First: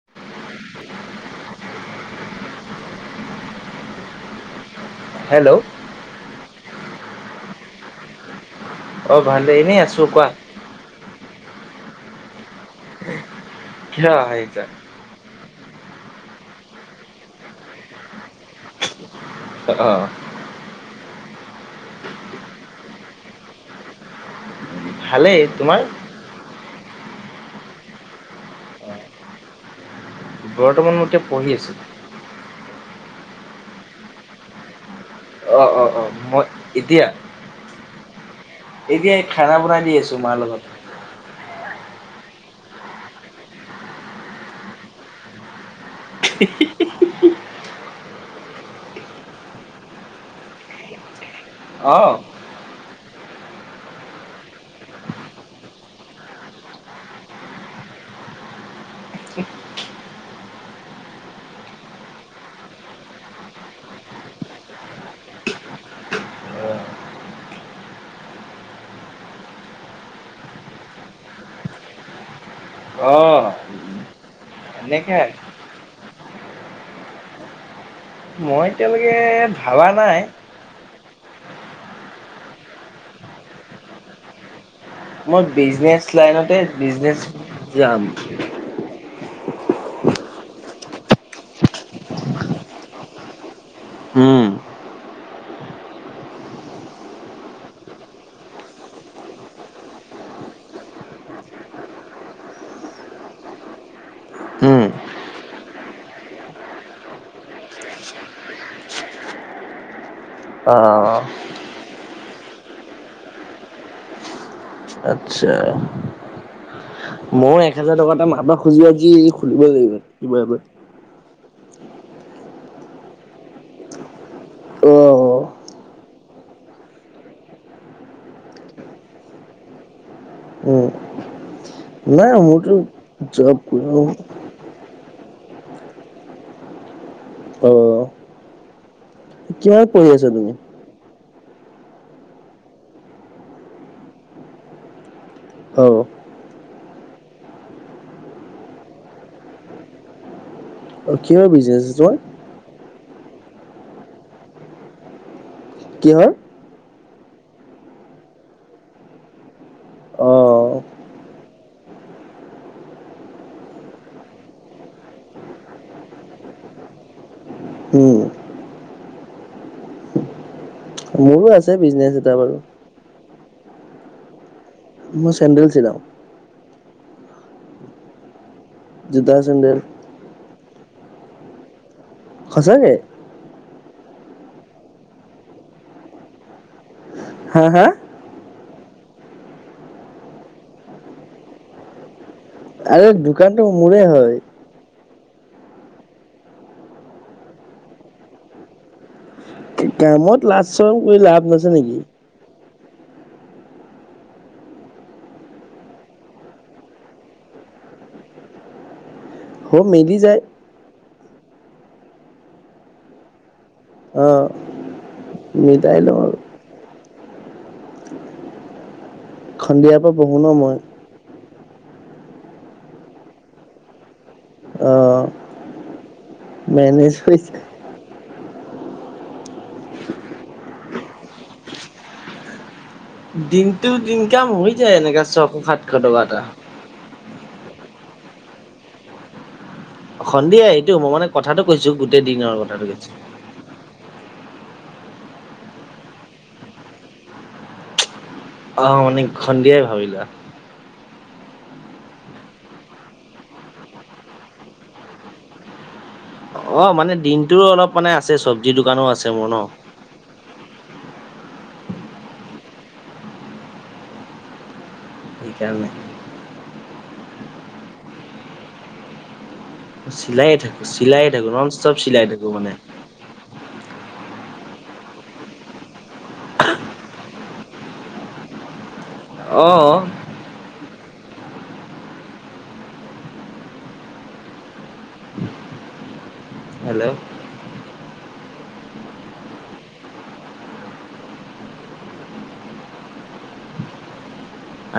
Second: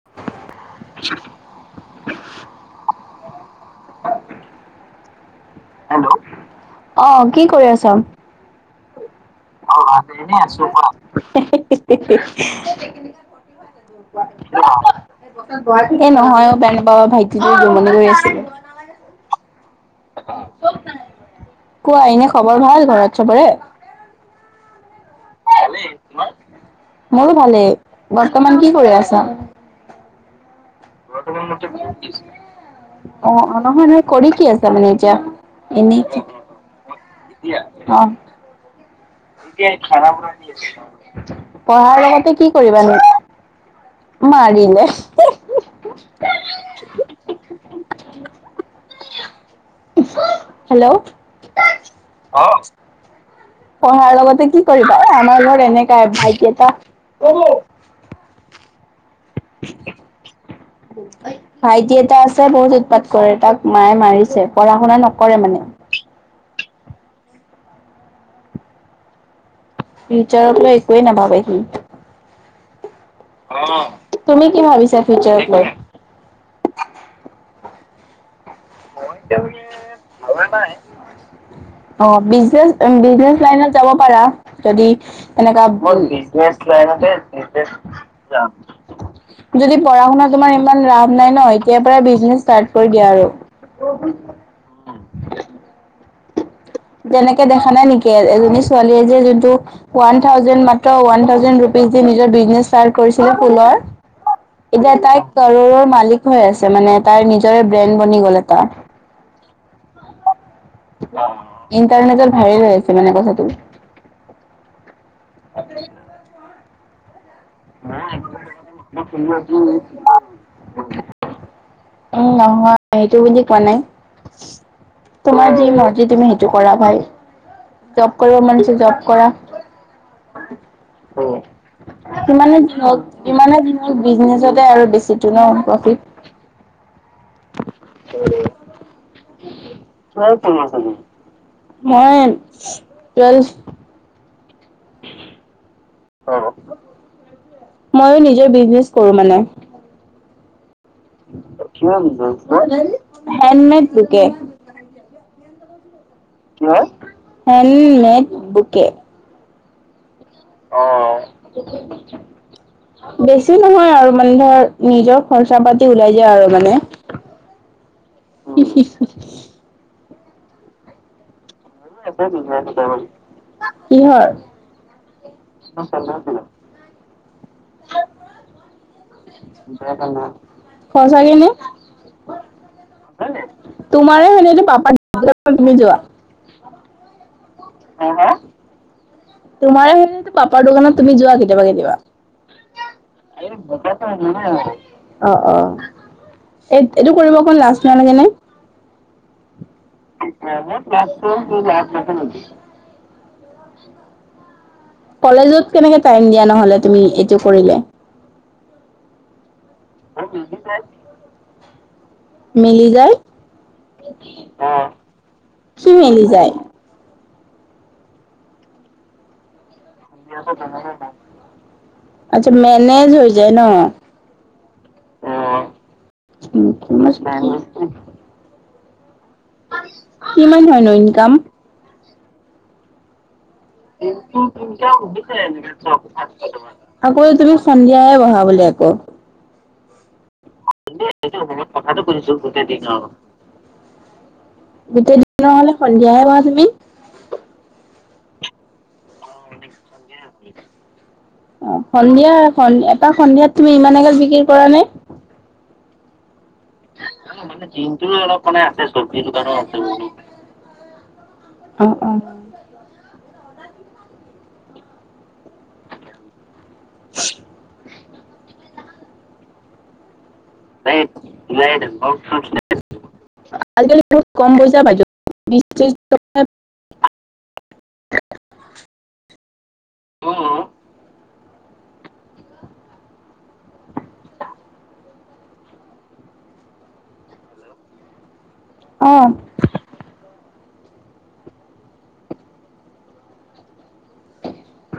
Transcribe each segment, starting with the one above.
[unintelligible] Hello hello, অ কি কৰি আছ, অ ভালে অ এনেই অ আছো কোৱা এনেই আছো কিয় আহিছা [unintelligible] এ নহয় অ বেয়া নেপাবা ভাইটিটো জমনি কৰি আছিলে অ কোৱা এনেই খবৰ ভাল ঘৰত চবৰে ভালেই তোমাৰ মোৰো ভালেই বৰ্তমান কি কৰি আছা? বৰ্তমান মই এতিয়া পঢ়ি আছো অ অ নহয় নহয় কৰি কি আছা মানে এতিয়া? অ অ এনেই অ মই এতিয়া অ এতিয়া খানা বনাই দি এতিয়া আছো [unintelligible] পঢ়া মাৰ শুনাত লগত ব্যস্ত পঢ়াৰ লগতে কি কৰিবানো? মাৰিলে [unintelligible] হি হি হি হেল্ল' অ অ পঢ়াৰ লগতে কি কৰিবা অ আমাৰ ঘৰত এনেকাই ভাইটি এটা [unintelligible] ভাইটি এটা আছে বহুত উৎপাত কৰে তাক মায়ে মাৰিছে পঢ়া শুনা নকৰে মানে ফিউচাৰক লৈ একোৱেই নাভাবে সি অ তুমি কি ভাবিছা এনেকে ফিউচাৰক লৈ মই এতিয়ালৈকে ভাবা নাই ভাবা নাই অ বিজনেচ বিজনেচ লাইনত যাব পাৰা যদি মই এনেকা মই বিজনেচ লাইনতে বিজনেছ লাইনতে বিজনেচ বিজনেছ যাম যাম যদি পঢ়া শুনাত তোমাৰ ইমান ৰাপ নাই ন এতিয়াৰ পৰা বিজনেছ ষ্টাৰ্ট কৰি দিয়া আৰু [unintelligible] উম যেনেকে দেখা নাই নেকি এজনী ছোৱালীয়ে যে যোনটো ওৱান থাউজেণ্ড মাত্ৰ ওৱান থাউজেণ্ড ৰুপিজ দি নিজৰ বিজনেছ ষ্টাৰ্ট কৰিছিলে ফুলৰ উম এতিয়া তাই কৰৌৰৰ মালিক হৈ আছে মানে তাৰ নিজৰে ব্ৰেণ্ড বনি গ'ল এটা অ ইণ্টাৰনেটত ভাইৰেল হৈ আছে মানে কথাটো আচ্ছা, মোৰ এক হেজাৰ টকা এটা মাৰ পৰা খুজি আজি খুলিব লাগিব কিবা এটা - উম নহয় সেইটো বুলি কোৱা নাই, অ তোমাৰ যি মৰ্জি তুমি - টো কৰা ভাই। জব কৰিব মন আছে জব কৰা। উম। নাই যিমানে মোৰতো যি নহওক যিমানে যি নহ‌ওক জব বিজনেছতে আৰু বেছিটো ন প্ৰফিট। হয় বাৰু। [unintelligible] হয় টো তুমি মাজনি মই টুৱেলভ - [unintelligible] হব। হব। মইয়ো নিজৰ বিজনেছ কৰো মানে। কিহৰ অ বিজনেচ কিমান তোমাৰ [unintelligible] হেণ্ডমেড বুকে। কিহৰ? কিহৰ? হেণ্ডমেড বুকে। অ। বেছি নহয় আৰু মানে ধৰ নিজৰ খৰচা পাতি ওলাই যায় আৰু মানে। উম উম উম। মোৰো আছে বিজনেছ এটা বাৰু। ছাগলী। কিহৰ? মই চেণ্ডেল চিলাওঁ। জোতা চেন্দেল সঁচাকে নে? সঁচাকে। তোমাৰ হয় নে, এইটো পাপাক [unintelligible] তুমি যোৱা? হে হে? হে হে? তোমাৰে হয় নে, এইটো পাপাৰ দোকানত তুমি যোৱা কেতিয়াবা কেতিয়াবা? আৰে দোকানটো মোৰে হয়। অ অ এই এইটো কৰিব কাৰণে লাজ নালাগে নে? কামত লাজ কৰিলে লাভ হ'ব নেকি? কলেজত কেনেকে টাইম দিয়া নহলে তুমি এইটো কৰিলে? চব মিলি যায়। মেলি যায়, অ কি মিলাই লওঁ মেলি আৰু যায়? সন্ধিয়া পৰা ব [unintelligible] আচ্ছা, মেনেজ হৈ যায় ন? অ মেনেজ হৈ যায় [unintelligible] কিমান হয় নো ইনকাম? দিনটোত ইনকাম হৈ যায় এনেকা ছশ সাতশ টকা এটা। আকৌ তুমি সন্ধিয়া বহা বুলে আকৌ। সন্ধিয়াই। এনেই এইটো সময়ত কথাটো কৈছো দিছো গোটেই কথাটো দিনৰ কৈছো কথা। গোটেই দিনৰ হলে সন্ধিয়াহে বহা তুমি। অ মানে সন্ধিয়াই ভাবি লোৱা। অ সন্ধিয়া এটা সন্ধিয়াত তুমি ইমান এগাল বিক্ৰী কৰা নে? অ মানে মানে দিনটোৰো অলপ দিনটোৰো অলপ মানে চব্জি আছে দোকানো চব্জি মোৰ দোকানো ন আছে বোলো। অ অ। সেইকাৰনে। [inaudible] চিলাই থাকো চিলাই থাকো নন ষ্টপ চিলাই থাকো মানে। আজিকালি বহুত কম পইচা পাইছো বিশ ত্ৰিশ টকা অঁ। অ। হেল্ল'! অঁ।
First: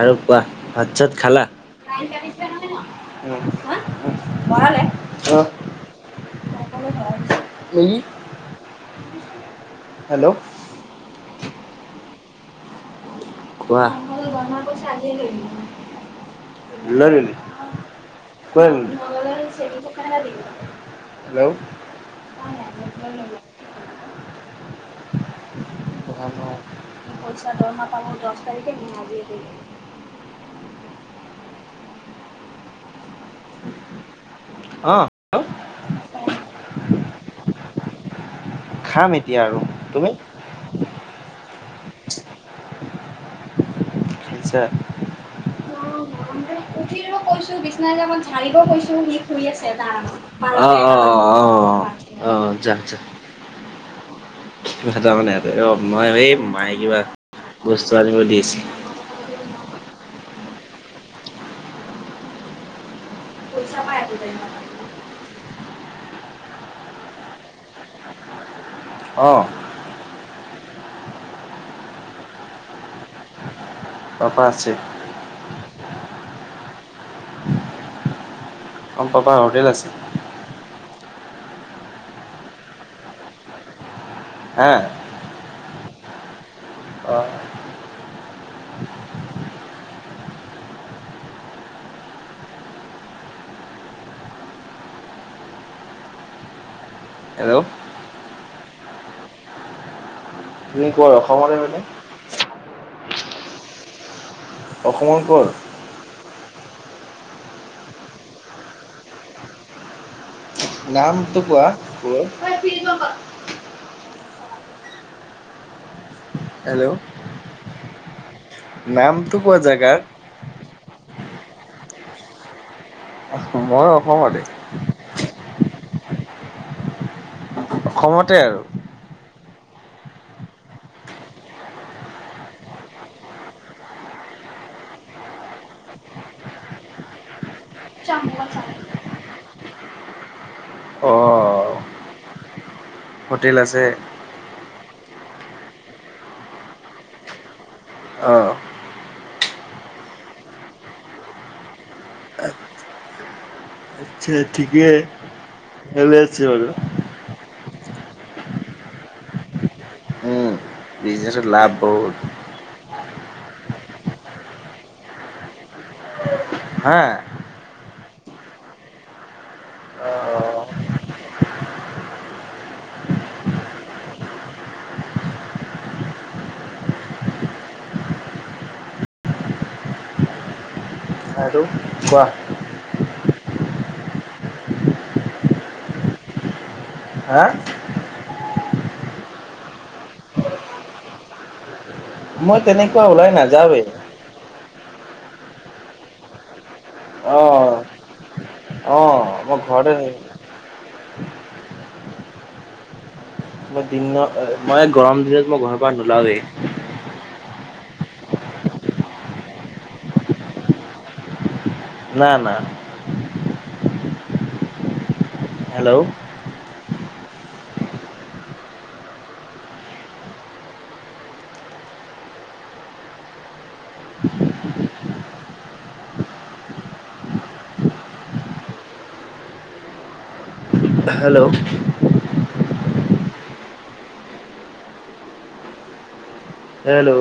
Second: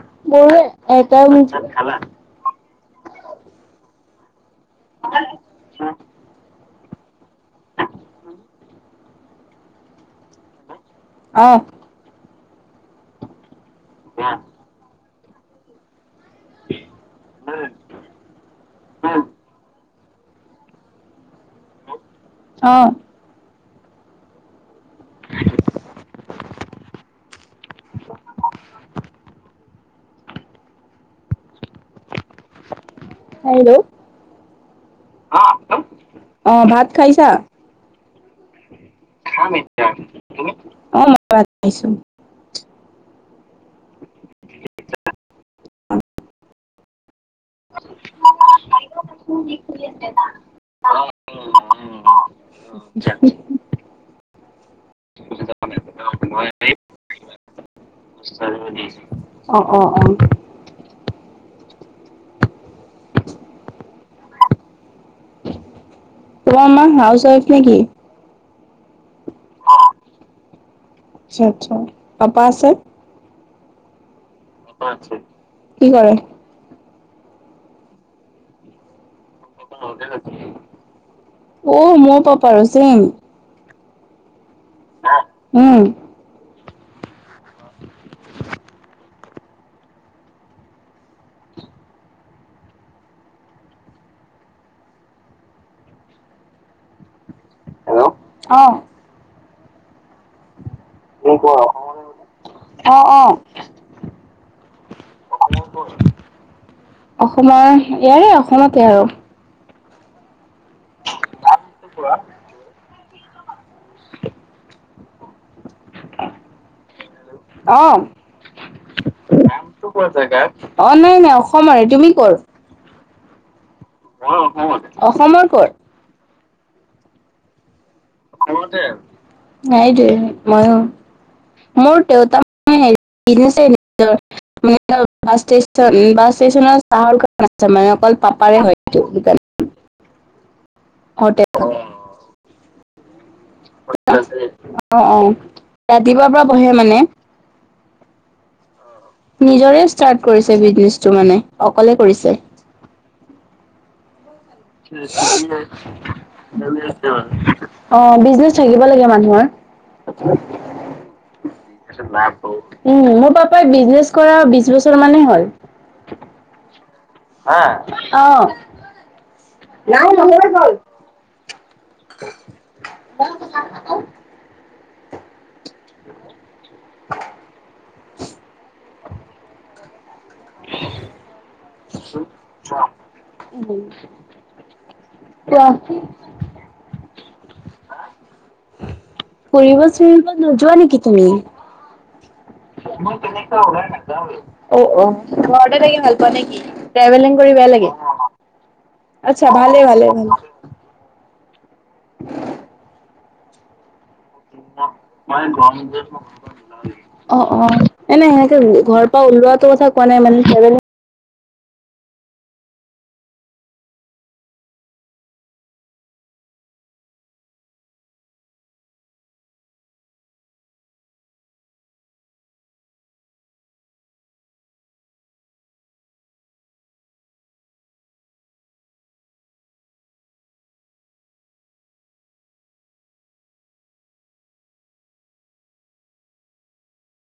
আৰু কোৱা মোৰো ভাত এটা চাত খালা? উম উম অঁ মা কাৰনে ভাল। ই উম [inaudible] হেল্ল'! অহ। কোৱা? কোৱা মই কৈছো আজিয়ে লৈ যোৱা। দিলা নেকি [unintelligible] কেনেকুৱা লাগিছে [unintelligible] হেল্ল'! অ' [unintelligible] পইচা দৰমহা পাব দহ তাৰিখে দিম আজিয়ে দিম। হেল্ল! অঁ। অ' হেল্ল'। অঁ ভাত খাইছা? খাম এ খাম এতিয়া। আপুনি? অ মই ভাত খাইছো। আচ্ছা। উঠিলেও [unintelligible] তোৰ বিচনা যে মই ঝাৰিব কৈছো, সি শুই আছে তাৰ আৰামত। অ অ অ অ। অঁ যা যা কিবা তাৰমানে এহেতে অ' মই এই মায়ে কিবা বস্তু আনিব দিছে। অ অ অ তোমাৰ মা হাউচ ৱাইফ নেকি? অঁ। আচ্ছা আচ্ছা। পাপা আছে? পাপা আছে। কি কৰে? আমাৰ পাপাৰ হোটেল আছে। অ' মোৰ পাপাৰো, চেম। হা'! হা'! উম। অ'। হেল্ল' অ'। তুমি ক'ৰ, অসমৰে হয় নে? অ' অ'। অসমৰ ক'ৰ? অসমৰ ক'ৰ? অসমৰ ইয়াৰে অসমতে আৰু। নামটো কোৱা, ক'ৰ? [inaudible] হেল্ল'! অ'। নামটো কোৱা জেগাৰ? জেগাৰ? অ' নাই-নাই অসমৰে। তুমি ক'ৰ? মইয়ো অসমৰেই। অসমৰ ক'ৰ? অসমতে আৰু অসমতে, সেইটোৱে মইয়ো। [inaudible] [inaudible] অ' অ [unintelligible] হোটেল আছে অ' অ' ৰাতিপুৱাৰ পৰা বহে মানে। অ'। নিজৰে ষ্টাৰ্ট কৰিছে বিজনেছটো মানে, অকলে কৰিছে। আচ্ছা ঠিকেই। খেলি আছে বাৰু। [unintelligible] অ' বিজনেছ থাকিব লাগে মানুহৰ। উম, বিজনেছত লাভ বহুত। উম, মোৰ পাপাই বিজনেছ কৰা বিশ বছৰ মানেই হ'ল। হা। হা'? অ' নাই বাহিৰলে অ' গল। [inaudible] [inaudible] [inaudible] আৰু কোৱা। তেওঁ হা'? ফুৰিব-চুৰিব নোযোৱা নেকি তুমি? মই তেনেকুৱা [unintelligible] অ'-অ' ওলাই ঘৰতে থাকি নাযাওঁৱেই। ভাল পোৱা নেকি? ট্ৰেভেলিং কৰি বেয়া অ' লাগে, অ' আচ্ছা মই ভালে ঘৰতে ভালে থাকিম। ভালে। মই দিনৰ মই গৰম দিনত মই ঘৰৰ পৰা নোলাওৱেই। অ' অ', এনে সেনেকে ঘৰৰ পৰা ওলোৱাটো কথা কোৱা নাই মানে। না-না'। হেল্ল'! হেল্ল'! হেল্ল'!